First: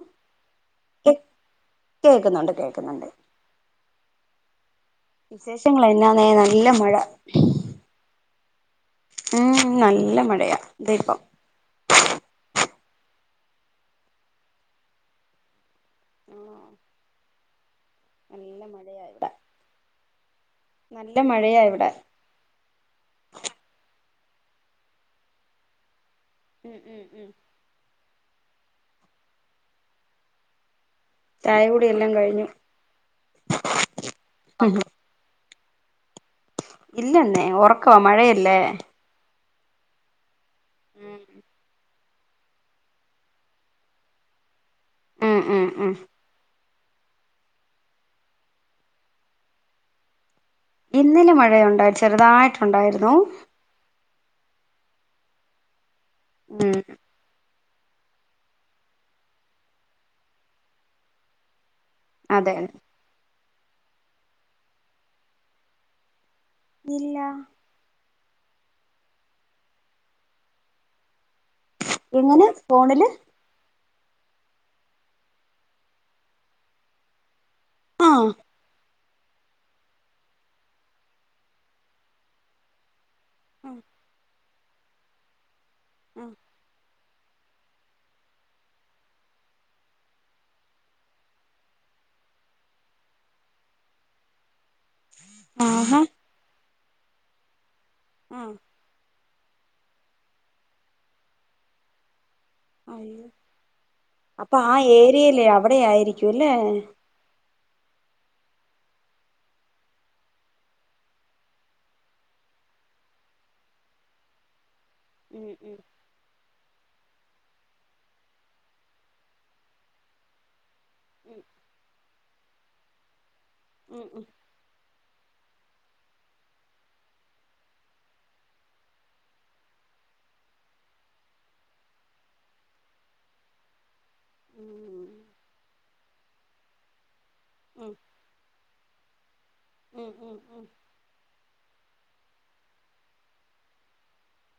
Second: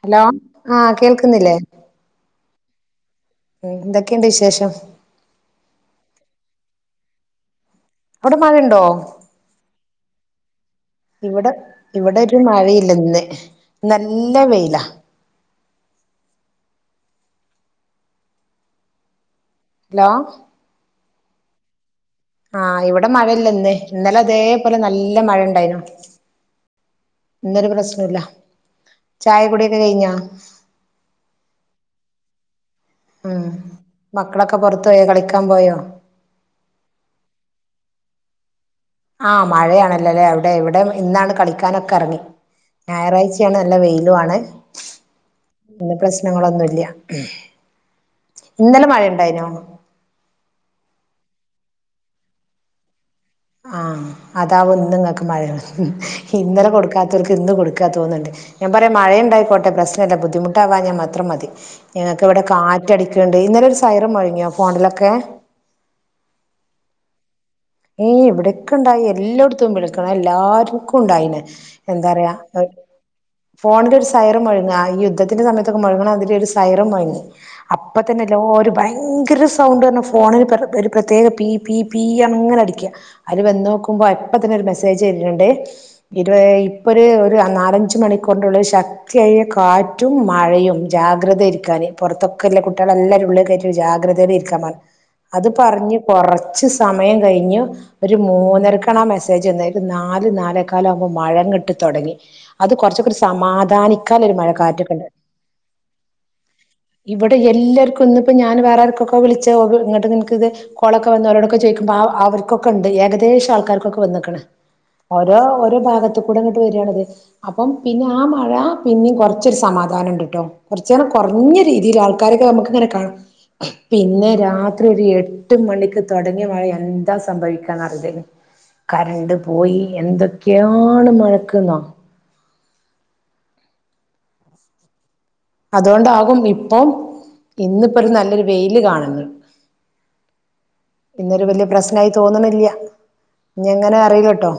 Hello ആ കേ കേൾക്കുന്നില്ലേ കേക്കുന്നുണ്ട് കേക്കുന്നുണ്ട് മ് എന്തെക് ക്കെ എന്ത് വിശേഷം വിശേഷങ്ങൾ എന്നാന്നെ നല്ല മഴ അവ്ടെ മഴ ഇണ്ടോ ഉം നല്ല മഴയാ ദേ ഇപ്പം ഇവ്ടെ ഇവ്ടെ ഒര് മഴെ ല്ല ഇന്ന് ഇന്ന് നല്ല വെയിലാ ആഹ് നല്ല മഴയാ ഇവിടെ ഹലോ നല്ല മഴയാ ഇവിടെ ആ ഇവിടെ മഴ ഇല്ല ഇന്ന് ഇന്നലെ ഇതെ പോലെ നല്ല മഴ ഇണ്ടായിനു ഉം ഉം ഉം ഇന്നൊര് പ്രശ്നു ഇല്ല ചായ കുടി ഒക്കെ കഴിഞ്ഞോ ചായ കുടിയെല്ലാം കഴിഞ്ഞു ഉം മക്കളൊക്കെ പൊർത്ത് പോയോ കളിക്കാ ക്കാം പോയോ? ഇല്ലന്നെ ഒറക്കവാ മഴയല്ലെ ആ മഴയാണല്ലോ ലെ ടെ ഇവടെ ഇന്നാണ് ഉം കളിക്കാനൊക്കെ അറങ്ങി ഞായറാഴ്ച്ചയാണ് നല്ല വെയിലും ആണ് ഉം ഉം ഇന്ന് പ്രശ്നങ്ങളൊന്നും ഇല്ലാ ഇന്നലെ മഴ ഇണ്ടായിനോ? ഇന്നലെ മഴയുണ്ടാ, ചെറുതായിട്ടുണ്ടായിരുന്നു. ആഹ് അതാവും ഇന്ന് ഇങ്ങക്ക് മഴ. ഇന്നലെ ഉം കൊടുക്കാത്തവർക്ക് ഇന്ന് കൊടു ക്കാ തോന്ന്ണ്ട്. ഞാൻ പറയാ മഴണ്ടായികോട്ടെ. പ്രശ്നവില്ല ബുദ്ധിമുട്ടാവാഞാ മാത്രം മതി. ഞങ്ങക്ക് ഇവിടെ അതെ കാറ്റടിക്ക്ണ്ട്. ഇന്നലൊരു സൈറം മൊഴങ്ങിയൊ ഫോണിലൊക്കെ? ഇല്ല ങേ ഇവിടക്കെണ്ടായി. എല്ലോട്ത്തും വിളിക്കണ എല്ലാർക്കും ഉണ്ടായിന്. എങ്ങനെ? ഫോണില് ഫോണിലൊര് സൈറം മൊഴങ്ങാ. ഈ യുദ്ധത്തിന്റെ സമയത്തൊക്കെ മൊഴങ്ങണ മാതിരി ഒരു സൈറം മുഴങ്ങി. അപ്പ ആഹ് തന്നെയല്ലാരും ഭൈ യങ്കര സൗണ്ട് പറഞ്ഞാ ഫോണിന് പെർ ഒരു പ്രത്യേക പി പി പീ അർന് ഇങ്ങന ടിക്യാ. അര് വന്ന് നോക്കുമ്പോ അപ്പ തന്നെരു മെസ്സേജ് വരുണുണ്ട് ഇരുവയ് ഒരു ഒരു നാലഞ്ച് മണിക്കൂറിനുള്ളിൽ ശക്തിയായ കാറ്റും മഴയും ജാഗ്രത ഇരിക്കാന് പൊറത്തൊക്കെല്ല കുട്ടികളെല്ലാരരും ഉള്ളേ കയറ്റി ജാഗ്രതേയുടെ ഇരിക്കാൻ പറഞ്ഞ് അത് പറഞ്ഞ് ആഹാ കൊറച്ച് സമ സമയം കഴിഞ്ഞു ഒരു ആഹ് മൂന്നരക്കാണ മെസ് നാല് നാലേക്കാലം ആമ്പോ മഴയങ്ങട്ട് തോടങ്ങി അത് കുറച്ചൊക്കെ അയ്യോ സമാധാനിക്കൽ ഒരു മഴ അപ്പൊ ആ കാറ്റൊക്കെ ഉണ്ട് ഏരിയയിലെ അവിടെ ആയിരിക്കും അല്ലേ ഇവിടെ എല്ലർ ഇന്നിപ്പം ഞാൻ വേറാർ കേകോ വിളിച്ച കോ ഇങ്ങോട്ട് എനിക്കിത് കേളോക്കെ വന്നവരോടെകെ ചോയിക്കുമ്പം ആ അവർ കൊക്കെണ്ട് ഏഗദേശ ആൾകാർകൊക്കെ വന്ന്ക്ണ് ഓരോ ഉം ഉം ഒര് ഭാഗത്ത്‌കുടി ഇങ്ങ്ട്ട് വരണിത് അപം പിന്ന ആ മഴ പിന്നിം കോർച്ചൊരു സമാധാനണ്ട്ട്ടൊ കൊറ്ചേരം കൊറഞ്ഞ രീതിയില് ആൾക്കാരൊക്കെ ഞമക്ക് ഇങ്ങന കാണും ഉം ഉം പിന്ന രാത്രി ഒര് എ ട്ട് മണിക്ക് തൊടങ്ങി മഴ ആണ് ന്ത സംഭവിക്കാന്ന് റീലലൊ കറന്റ് പോയി എന്തൊക്കാണ് മഴക്ക്ന്നോ ഉം അതോണ്ടാകും ഇപ്പൊ ഇന്ന് ഉം പൊരു നല്ലൊരു വെയി ന്ന് കാണ്ന്ന് ഉം ഉം ഉം എന്തൊരു വല്യ പ്രശ്‌നായി തോന്ന്ന്നില്ല ഞ്ഞി എങ്ങനെ അറീല ട്ടൊ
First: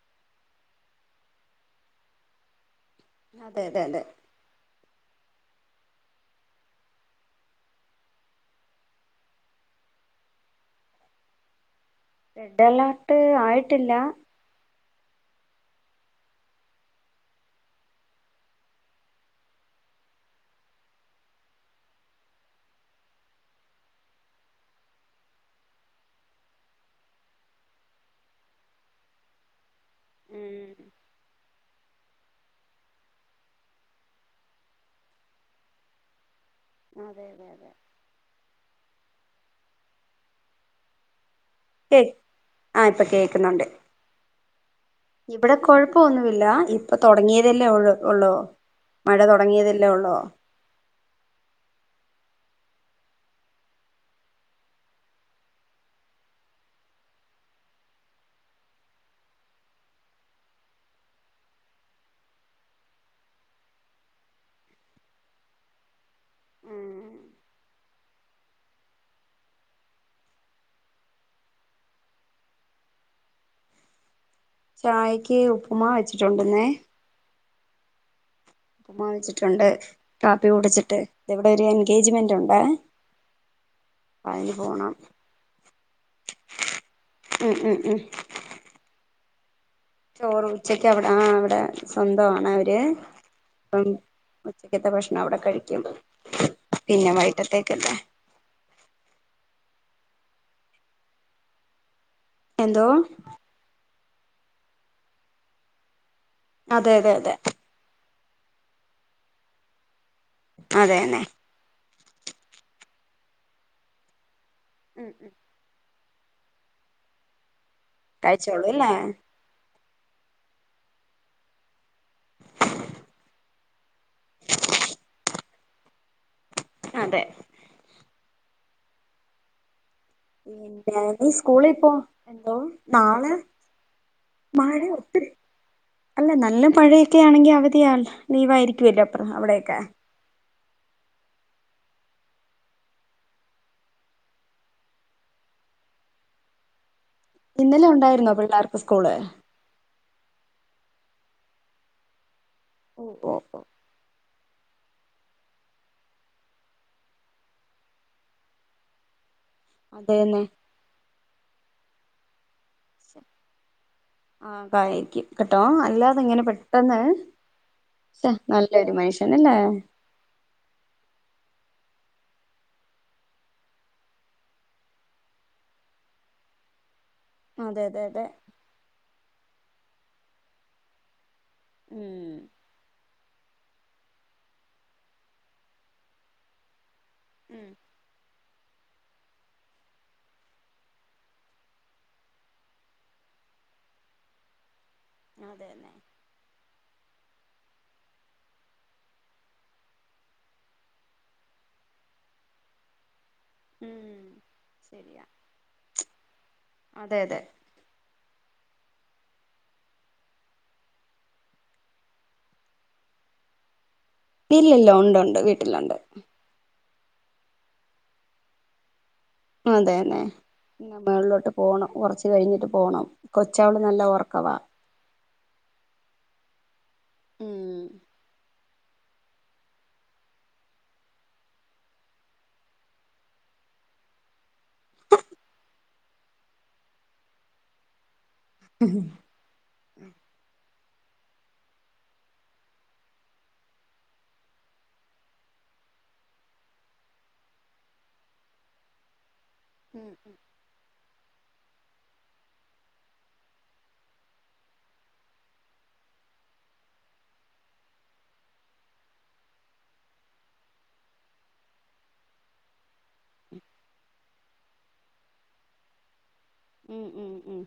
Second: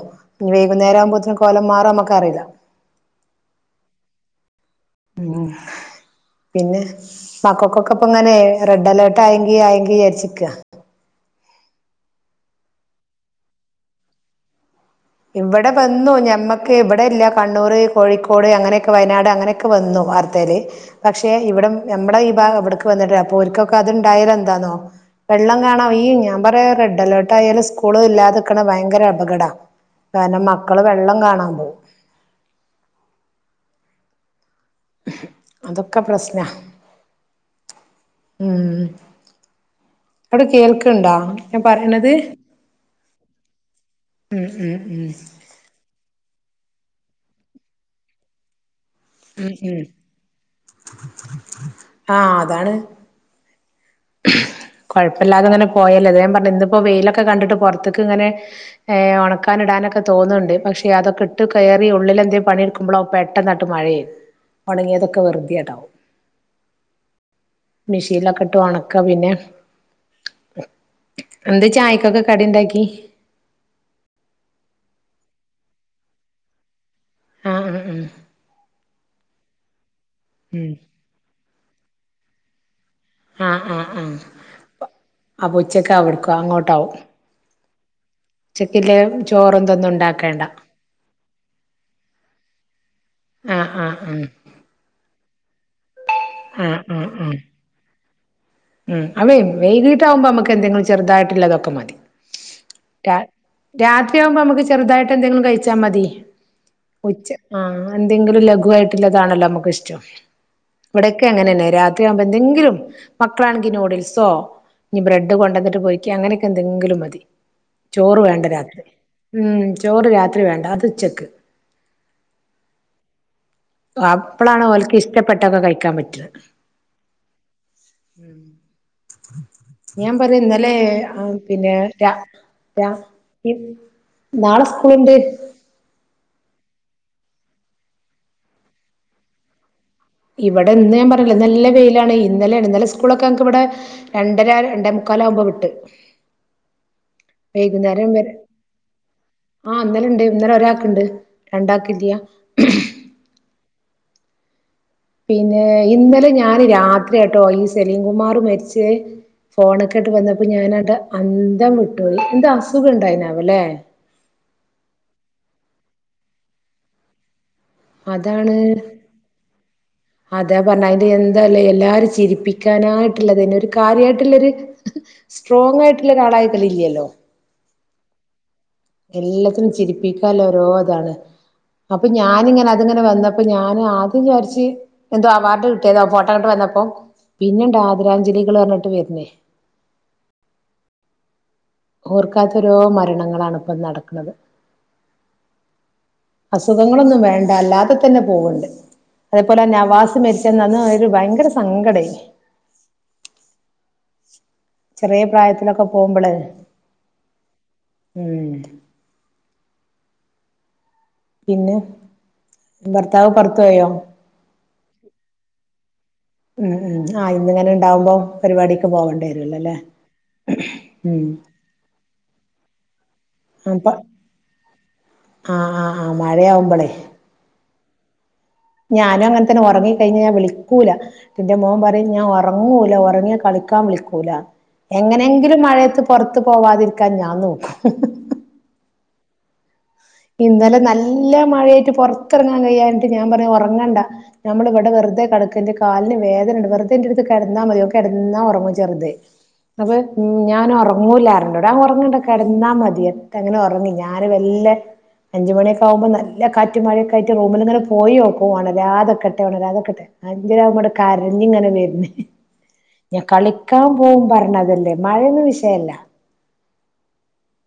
വൈകുന്നേര വുമ്പത്തിന് കോലം മാറോ മക്കറീല അതെതെതെ ഉം പിന്നെ മകക്കൊപ്പ്ങ്ങനെ റെഡ്‌ അലർട്ടായെങ്കി ആയെങ്കി വിചാരിച് നിക്ക റെഡ് അലർട്ട് ആയിട്ടില്ല ഇവ്ടെപ്പന്നും ഞമ്മക് ഇവ്ടെ ഇല്ല കണ്ണൂറ്, കോഴിക്കോട്, അങ്ങനൊക്കെ വയനാട് അങ്ങനൊക്കെ വന്നു. വാർത്തേല്. പക്ഷേ ഇവ്ടം ഞമ്മ്ടെ ഈ ഭാഗം ഇവ്ട്ക്ക് വന്നിട്ടില്ല അപ്പൊ ഓല് കൊക്കെ അത്ണ്ടായാലെന്താന്നൊ. വെള്ളം കാണാൻ ഞാ പറയ റെഡ് അലർട്ടായാല് സ്കൂൾ ഇല്ലാതിരിക്ക്ണെ ഭയങ്കര അപകട കാരണം ഉം മക്കള് വെള്ളം കാണാ പോവും അതൊക്കെ പ്രശ്നാ അതെതെതെ ഉം ഞാൻ പെ പറയണത് ആഹ് ഇപ കേക്ക്ന്ന്ണ്ട് ഇപ തുടങ്ങിയതല്ലേ ഉള്ളു ഉള്ളു മഴ ഉം ഉം തൊടങ്ങിയതല്ലെ ഉള്ളൂ ആഹ് അതാണ് കൊയപ്പല്ലാതങ്ങനെ പോയാല്ലെ അതാ ഞാ പറഞ്ഞെ ഇന്ന്പൊ വെയിലൊക്കെ കണ്ട്ട്ട് പൊറത്ത്ക്ക്ങ്ങനെ ഏഹ് ണക്കാനിടാനൊക്കെ തോന്ന്ണ്ട് പക്ഷേ അതൊക്കെ ഇട്ട് കേറി ഉള്ളിലെന്തെ പണിയ്ട്കുമ്പൊളാവും പെട്ടന്ന്ങ്ങ്ട്ട് മഴേം ഒണങ്ങിയതൊകെ വെറുതെണ്ടാവും മിഷീനിലൊക്കെ ഇട്ട് ഒണക്കി ക്കെ പിന്നെ എന്തെ ചായകൊക്കെ കടിണ്ടാക്കി ചായക്കീ ഉപ് മാ വെച്ചിണ്ടെന്നേ ആഹ് അ ആ ഉപ്മാ വെചിട്ടൊണ്ട് കാപ്പി ഉം കുടിച്ചിട്ട് എവ്ടെ വര് ആന് കെ ജി മെന്റുണ്ടേ ആഹ് ആഹ് ആഹ് അപൊ ഉച്ചക് അവ്ട്ക് അങ്ങോട്ടാവും ഉം ഉം ഉച്ചക്കില്ലേ ചോറും ഇതൊന്നും ഉണ്ടാക്കേണ്ട ചോറും ഉച്ചക് എവ്ടാ ആഹ് അവ്ടെ സ്വന്തം ആണോ അവര് ആഹ് പ്പം ആഹ് ആഹ് ഉച്ചക്കെത്തെ ഭഷ്ണം അവ്ടെ കഴിക്കും ആഹ് ആഹ് പിന്നെ ആഹ് വൈട്ടത്തേക്കല്ലേ ഉം അവേ വൈകീട്ടാവുമ്പോ നമ്മക്ക് എന്തെങ്കിലും ചെറുതായിട്ട്ള്ളതൊക്കെ മതി എന്തോ തി ആവുമ്പോ നമുക്ക് ചെറുതായിട്ട് എന്തെങ്കിലും കഴിച്ചാ മതി അതെ അതെ ഉച്ച അതെ ആ എന്തെങ്കിലും ലഘുവായിട്ടുള്ളതാണല്ലോ നമ്മക്ക് ഇഷ്ടം അതെന്നെ ഇവിടൊക്കെ അങ്ങനെന്നെ രാ ത്രി ആകുമ്പോ എന്തെങ്കിലും മക്കളാണെങ്കിൽ നൂഡിൽസോ ഇനി ബ്രെഡ് കൊണ്ടന്നിട്ട് പോയി ക്ക് അങ്ങനെയൊക്കെ എന്തെങ്കിലും മതി ചോറ് വേണ്ട കഴിച്ചോളൂ രാത്രി അല്ലേ ഉം ചോറ് രാത്രി വേണ്ട അത് ഉച്ചക്ക് അപ്പളാണ് ഓല്ക്ക് ഇഷ്ട്ടപ്പെ ട്ടൊക്കെ കഴിക്കാൻ പറ്റും അതെ ഉം ഞാൻ പറയാ ഇന്നല്ലെ പിന്നെ നീ പിന്നെ സ്കൂളിൽ പോ രാ എന്തോ രാ നാളെ നാളെ മഴ സ്കൂളുണ്ട് ഒത്തിരി അല്ല നല്ല മഴയൊക്കെ ആണെങ്കി അവധിയാ ലീവ് ആയിരിക്കുവല്ലോ അപ്പറം അവിടെയൊക്കെ ഇവിടെ ഇന്ന് ഞാൻ പറഞ്ഞ്ല്ലേ നല്ല വെയിലാണ് ഇന്നലെയാണ് ഇന്നലെ സ്കൂളൊക്കെ നങ്ങക്ക് ഇവിടെ രണ്ടര രണ്ടേ മുക്കാല് ആകുമ്പോ വിട്ട് ഇന്നലെ വൈകുന്നേരം ഉണ്ടായിരുന്നോ വരെ പിള്ളേർക്ക് സ്കൂള് ആ ഇന്നലെ ഉണ്ട് ഇന്നലെ ഒരാ ഒണ്ട് രണ്ടാക്കില്ല്യാ ഓ ഓ ഓ പിന്നെ ഇന്നലെ ഞാന് രാത്രിയാട്ടോ ഈ സലീംകുമാർ മരിച്ചേ ഫോണ്ക്കാട്ട് അതെന്നെ വന്നപ്പോ ഞാനാണ്ട് അ ന്തം വിട്ടോയി ന്തോ ആസ് സുഖ ഉണ്ടായിണാവല്ലേ ആ കായിരിക്കും കേട്ടോ അല്ലാതെ ഇങ്ങനെ പെട്ടെന്ന് ശ്ശെ അതാണ് നല്ലൊരു മനുഷ്യനല്ലേ അതാ പറഞ്ഞെ അതിന്റെ എന്താല്ലേ എല്ലാരും ചിരിപ്പിക്കാനായിട്ടുള്ളതന്നെ ഒരു കാര്യായിട്ടുള്ളൊരു സ്ട്രോങ്ങായിട്ടുള്ള ഒരാളായി ഇതിലില്ലോ അതെ അതെ അതെ എല്ലാത്തിനും ചിരിപ്പിക്കാല്ല ഓരോ ഇതാണ് അപ്പൊ ഉം ഞാനിങ്ങനെ അതിങ്ങനെ വന്ന അപ്പം ഞാന് ആദ്യം വിചാരിച്ചു എന്തോ അവാർഡ് കിട്ടിയതാണ് ആ ഫോട്ടോ ഇങ്ങോട്ട് വന്നപ്പൊ ഉം പിന്നേണ്ട് ആദരാജ്ഞലി കള് പറഞ്ഞിട്ട് വരുന്നെ ഓർക്കാത്തോരോ മരണങ്ങളാണ് ഇപ്പം നടക്കണത് അതന്നെ അസുഖങ്ങളൊന്നും വരണ്ട അല്ലാതെ തന്നെ പോകുണ്ട് അതുപോലെ ആ നവാസ് മരിച്ചന്ന് അന്ന് ഒരു ഭയങ്കര സങ്കടായി ഉം ചെറിയ ശരിയാ പ്രായത്തിലൊക്കെ പോകുമ്പളെ അതെ അതെ ഉം പിന്നെ ഭർത്താവ് പുറത്തുപോയോ ഇല്ലില്ല ഒണ്ട് ഒണ്ട് വീട്ടിലൊണ്ട് ഉം ഉം അ ഇന്നിങ്ങനെ ഉണ്ടാവുമ്പോ പരിപാടിക്ക് പോകണം അതെന്നെ ഇനി മേളിലോട്ട് പോണം കുറച്ച് കഴിഞ്ഞിട്ട് പോണം കൊച്ചവള് അപ്പൊ നല്ല ഒറക്കവാ മഴയാകുമ്പളെ ഉം ഞാനും അങ്ങനെ തന്നെ ഉറങ്ങിക്കഴിഞ്ഞുകഴിഞ്ഞാൽ വിളിക്കൂല്ല എന്റെ മോൻ പറയും ഞാൻ ഉറങ്ങൂല ഉറങ്ങിയാൽ കളിക്കാൻ വിളിക്കുല്ലാന്ന് എങ്ങനെയെങ്കിലും മഴയത്ത് പുറത്തു പോകാതിരിക്കാൻ ഞാൻ നോക്കും. ഉം ഇന്നലെ നൽ ല്ല മഴയത്ത് പുറത്തിറങ്ങാൻ കഴിയാഞ്ഞിട്ട് ഞാൻ പറഞ്ഞു ഉറങ്ങണ്ട നമ്മളിവിടെ വെറുതെ കിടക്ക് എന്റെ കാലിന് വേദനുണ്ട് വെറുതെ എന്റെടുത്ത് കിടന്നാമതി ഓൻ കിടന്നാ ഉറങ്ങും ചെറുത്‌ അത് ഞാനുറങ്ങൂല്ലാരുന്നു [unintelligible] കിടന്നാ മതി എത് അങ്ങനെ ഉറങ്ങും ഞാന് വെല്ലെ അഞ്ചുമണിയൊക്കെ ആകുമ്പോ നല്ല കാറ്റും മഴയൊക്കെ ആയിട്ട് റൂമിലിങ്ങനെ പോയി നോക്കും ഉണരാതിക്കട്ടെ ഉണരാതിക്കട്ടെ അഞ്ചരയാകുമ്പോ ഇങ്ങട്ട് കരഞ്ഞിങ്ങനെ വരുന്നെ ഞാൻ കളിക്കാൻ പോകും പറഞ്ഞതല്ലേ മഴയൊന്നും വിഷയല്ല ഉം ഉം ഉം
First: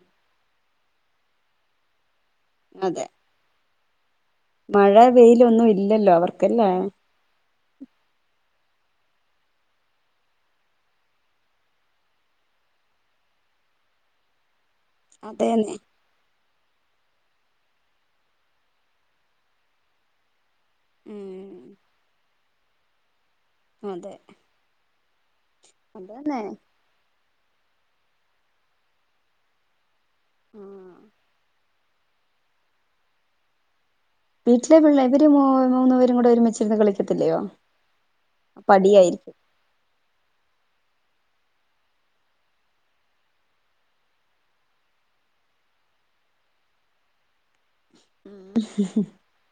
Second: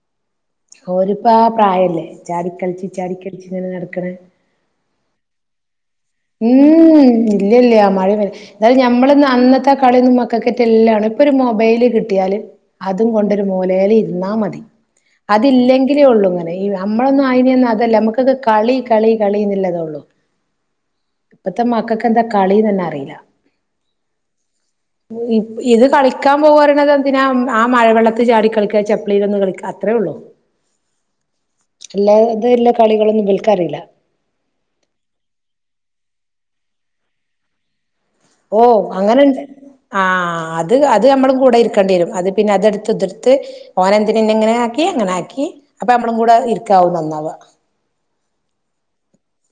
ഓരിപ്പോ ആ പ്രായല്ലേ ചാടിക്കളിച്ച് അതെ ചാടിക്കളിച്ച് ഇങ്ങനെ നടക്കണെ മഴ വെയിലൊന്നുവില്ലല്ലോ അവർക്ക് ഉം ഇല്ലില്ല മഴ എന്താലും ഞമ്മളെ ഒന്നും അന്നത്തെ കളിഒന്നും മക്കക്കാറ്റെല്ലാണ് ഇപ്പൊ ഒരു മുബൈൽ കിട്ടിയാല് അതും കൊണ്ട് ഒരു മൂലേല് ഇരുന്നാ മതി അതെന്നെ അതില്ലെങ്കിലേ ഉള്ളൂ ഇങ്ങനെ ഈ നമ്മളൊന്നും അയിനെ അതല്ല നമ്മക്കത് കളി കളി ഇന്ന് ഇള്ളതുള്ളൂ. പ്പത്തെ ഉം മക്കക്കെന്താ കളിന്നെന്നെ അറീല അതേ ഗെയിം ഇത് കളിക്കാം പോവ്അ അറിണത് എന്തിനാ മ് ആ മഴവെള്ളത്ത് ചാടി കളിക്ക്അ ചപ്പിളിലൊന്ന് കളിക്ക്അ അത് ത്രേ ഒള്ളു ആ ഇല്ലാ ഇത് ഇള്ള കളികളൊന്നും ഇബൽക്കറീല വീട്ടിലെ പിള്ള ഇവര് മൂന്നു പേരും കൂടെ ഒരുമിച്ചിരുന്ന് കളിക്കത്തില്ലയോ അപ്പൊ ഓഹ് അടിയായിരിക്കും അങ്ങനെണ്ട് ആഹ് ത് അത് നമ്മളും കൂടെ ഇരിക്കേണ്ടി വരും അത് പിന്നെ അതെടുത്ത് ഇതെടുത്ത് ഓനെന്തിതിനെ എങ്ങനെ ആക്കി അങ്ങനെ ആക്കി അപ്പൊ നമ്മളും കൂടെ ഇരിക്കാവും നന്നാവ ഉം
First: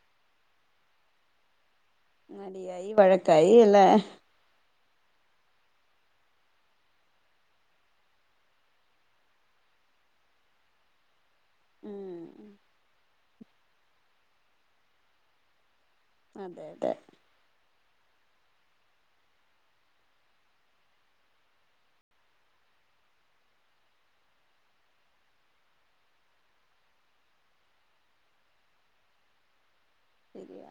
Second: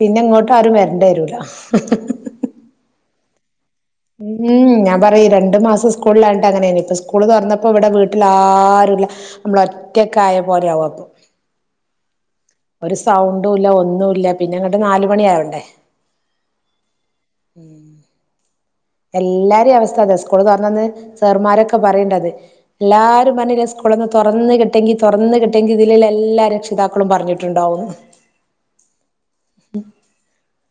പിന്നെ ങ്ങോട്ട് ആരു വര് രണ്ടായി [unintelligible] അടിയായി വഴക്കായി അല്ലേ ഉം ഞ ത പഈ രണ്ടു മാസം സ്കൂളിലായിട്ട് അങ്ങനെ ഇപ്പ സ്കൂള് തുറന്നപ്പോ ഇവിടെ വീട്ടിൽ ആരുല്ല നമ്മള ഒറ്റൊക്കെ ആയ പോലെ ആവും അപ്പൊ ഉം ഒരു സൗണ്ടും ഇല്ല ഒന്നുമല്ല പിന്നെ അങ്ങട്ട് നാലുമണി ആവണ്ടേ അതെ അതെ ഉം എല്ലാരും അവസ്ഥ അതെ സ്കൂള് തൊർന്നന്ന് സാർമാരൊക്കെ പറയ്ണ്ടത് എല്ലാരും പർഞ്ഞിഞേ സ്കൂളന്ന് തുറന്ന് കിട്ടെങ്കി തുറന്ന് കിട്ടെങ്കി ഇതില്ള്ള എല്ലാ രക്ഷിതാക്കളും പറഞ്ഞിട്ടുണ്ടാവു ഉം ശരിയാ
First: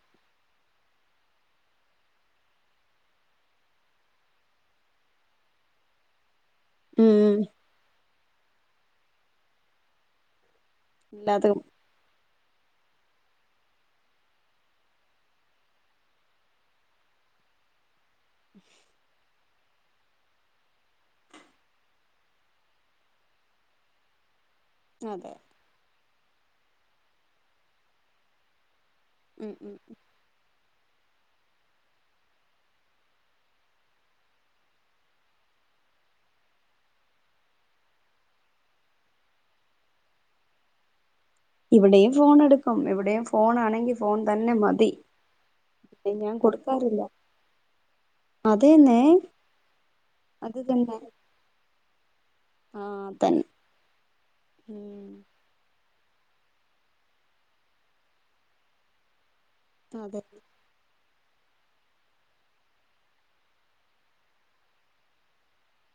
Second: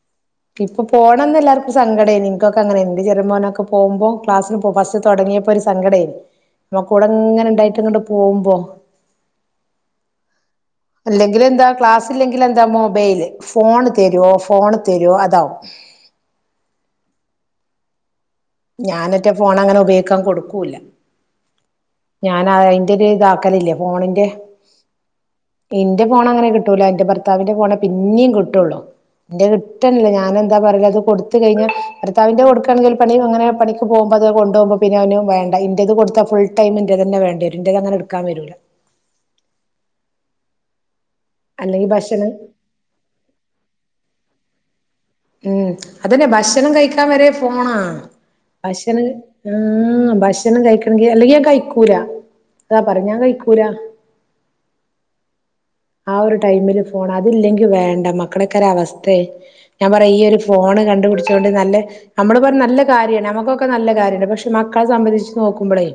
ഇപ്പൊ പോകണംന്ന് എല്ലാർക്കും സങ്കടമായി നിനൊക്കെ അങ്ങനെ ഉണ്ട് ചെറുമ മോനൊക്കെ പോകുമ്പോ ക്ലാസ്സിന് പോ പസ്റ്റ് തുടങ്ങിയപ്പോൊ ഒരു സങ്കടായിരുന്നു നമ്കൂടെ ഉം എങ്ങനെ ഉണ്ടായിട്ട്ങ്ങണ്ട്- പോവുമ്പോ അല്ലെങ്കില് ഇല്ലാതെ എന്താ ക്ലാസ്സില്ലെങ്കിൽ എന്താ മോ- ബൈല് ഫോൺ തരുവോ ഫോൺ തരുവോ അതാവും ഞാനറ്റ ഫോൺ അങ്ങനെ ഉപയോഗിക്കാൻ കൊടുക്കൂല്ല ഞാൻ അയിന്റെ ഒരു ഇതാക്കലില്ലേ ഫോണിന്റെ അതെ ന്റെ പോണങ്ങനെ കിട്ടൂല എന്റെ ഭർത്താവിന്റെ ഫോണേ പിന്നേം കിട്ടുള്ളൂ എന്റെ ഉം ഉം കിട്ടണില്ല ഞാൻ എന്താ പറണത് കൊടുത്ത കഴിഞ്ഞു ഭർത്താവിന്റെ കൊടുക്കയാണെങ്കിൽ പണി പ്പ അങ്ങനെ പണിക്ക് പോവുമ്പോ അത് കൊണ്ടു പോവുമ്പോ പിന്നെ അവന് വേണ്ട ഇന്റത് കൊടുത്ത ഫുൾ ടൈം ഇന്റതന്നെ വേണ്ടരും ഇന്റേത് അങ്ങനെ എടുക്കാൻ വരൂല അല്ലെങ്കി ഇവിടെയും ഭക്ഷണം ഫോൺ എടുക്കും ഇവിടെയും ഫോൺാണെങ്കിൽ ഫോൺ തന്നെ മതി ഉം പിന്നെ അതന്നെ ഞാൻ ഭക്ഷണം കൊടുക്കാറില്ല കഴിക്കാൻ വരെ ഫോണാ അതന്നെ ഭക്ഷണം ഉം അത് ഭക്ഷണം തന്നെ കഴിക്കണെങ്കി അല്ലെങ്ക ഞാൻ കഴിക്കും പുരാ ആഹ് തന്നെ ഉം ആ ഒരു ടൈമില് ഫോൺ അതില്ലെങ്കി വേണ്ട മക്കടെക്കെര് അവസ്ഥേ ഞാൻ പറയീ അതെ ഒരു ഫോണ് കണ്ടുപിടിച്ച- ട്ടോണ്ട് നല്ല നമ്മള് പറഞ്ഞ നല്ല കാര്യാണ് നമ്മുക്കൊക്കെ നല്ല കാര്യണ്ട് പക്ഷെ മക്കളെ സംബന്ധിച്ച് നോക്കുമ്പോളേ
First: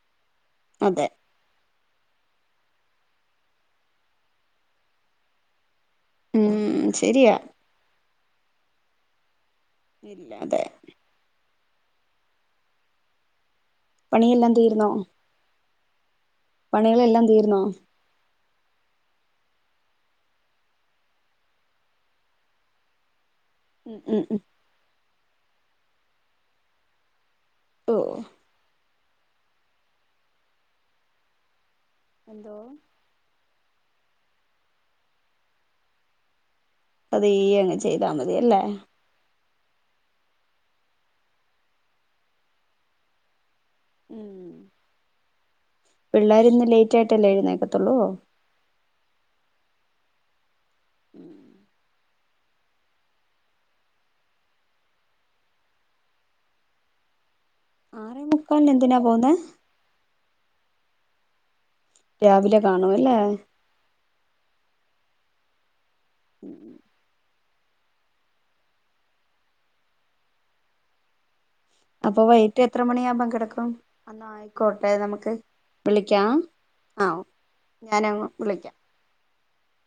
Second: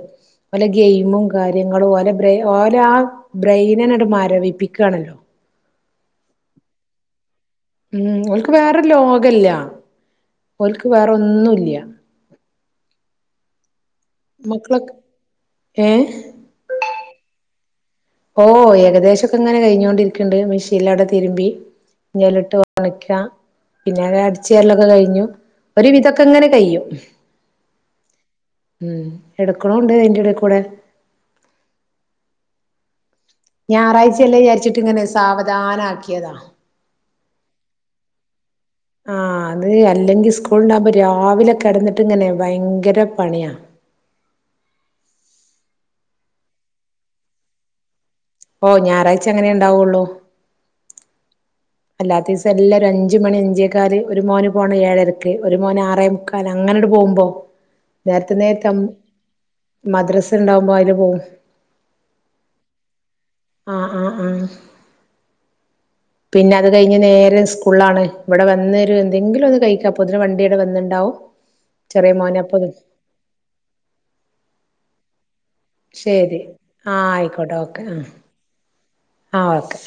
വല്ല അതെ ഗെയിമും കാര്യം ഇങ്ങട് ഓലെ ബ്രെയിൻ ഓലാ ബ്രയിനങ്ങട് മരവിപ്പിക്- കാണല്ലോ മം ശരിയാ മം ഓൾക്ക് വേറൊരു ലോകയില്ല ഇല്ല അതെ ഓൾക്ക് വേറൊന്നും ഇല്ല [unintelligible] പണിയെല്ലാം തീർന്നോ ങേ പണികളെല്ലാം തീർന്നോ ഓ ഏകദേശം ഒക്കെ ഇങ്ങനെ കഴിഞ്ഞോണ്ടിരിക്കണ്ട് മെഷീലാടെ തിരുമ്മി ഇനി അതിലിട്ട് ഒണക്ക ഉം പിന്നെ ആകെ ഉം ഉം അടിച്ചു വാരലൊക്കെ കഴിഞ്ഞു ഒരു വിതൊക്ക ഇങ്ങനെ കഴിയും ഓഹ് മം എടുക്കാനൊണ്ട് അതിന്റിടയിൽ കൂടെ എന്തോ ഞായറാഴ്ച അല്ലെ വിചാരിച്ചിട്ട് ഇങ്ങനെ സാവധാനം ആക്കിയതാ അതെ ഈ അങ്ങ് ചെയ്തമതി അല്ലെ ആഹ് അത് അല്ലെങ്കിൽ സ്കൂൾ ഇണ്ടാവുമ്പോ രാവിലെ കിടന്നിട്ടിങ്ങനെ ഭയങ്കര പണിയ മം പിള്ളാരിന്ന് ലേറ്റ് ആയിട്ടല്ലേ എഴുനേക്കാത്തൊള്ളൂ ഓ ഞായറാഴ്ച അങ്ങനെ ഇണ്ടാവുള്ളു ഉം എല്ലാ ദിവസം എല്ലാരും അഞ്ചുമണി അഞ്ചേകാല് ഒരു മോന് പോണത് ഏഴരക്ക് ഒരുമോന് ആറെമുക്കാല് അങ്ങനട് പോകുമ്പോ ആറേ നേരത്തെ നേരത്തെ മുക്കാലിന് അം എന്തിനാ പോകുന്നെ മദ്രസ ഇണ്ടാകുമ്പോ അതിന് പോകും രാവിലെ കാണും ഇല്ലേ പിന്നത് കഴിഞ്ഞു നേരെ സ്കൂ ഫുള്ളാണ്. ഇവിടെ വന്നേരും എന്തെങ്കിലും ഒന്ന് കഴിക്കാ അപ്പോത്തിനും വണ്ടി ടെ വന്നുണ്ടാവും. അപ്പൊ വൈകിട്ട് എത്ര മണിയാകുമ്പോ കിടക്കും? അന്നായിക്കോട്ടെ നമുക്ക് വിളിക്കാം ശരി ആ ആയിക്കോട്ടെ. ഓക്കേ ഞാനങ്ങ് വിളിക്കാം. ആഹ് ഓക്കേ.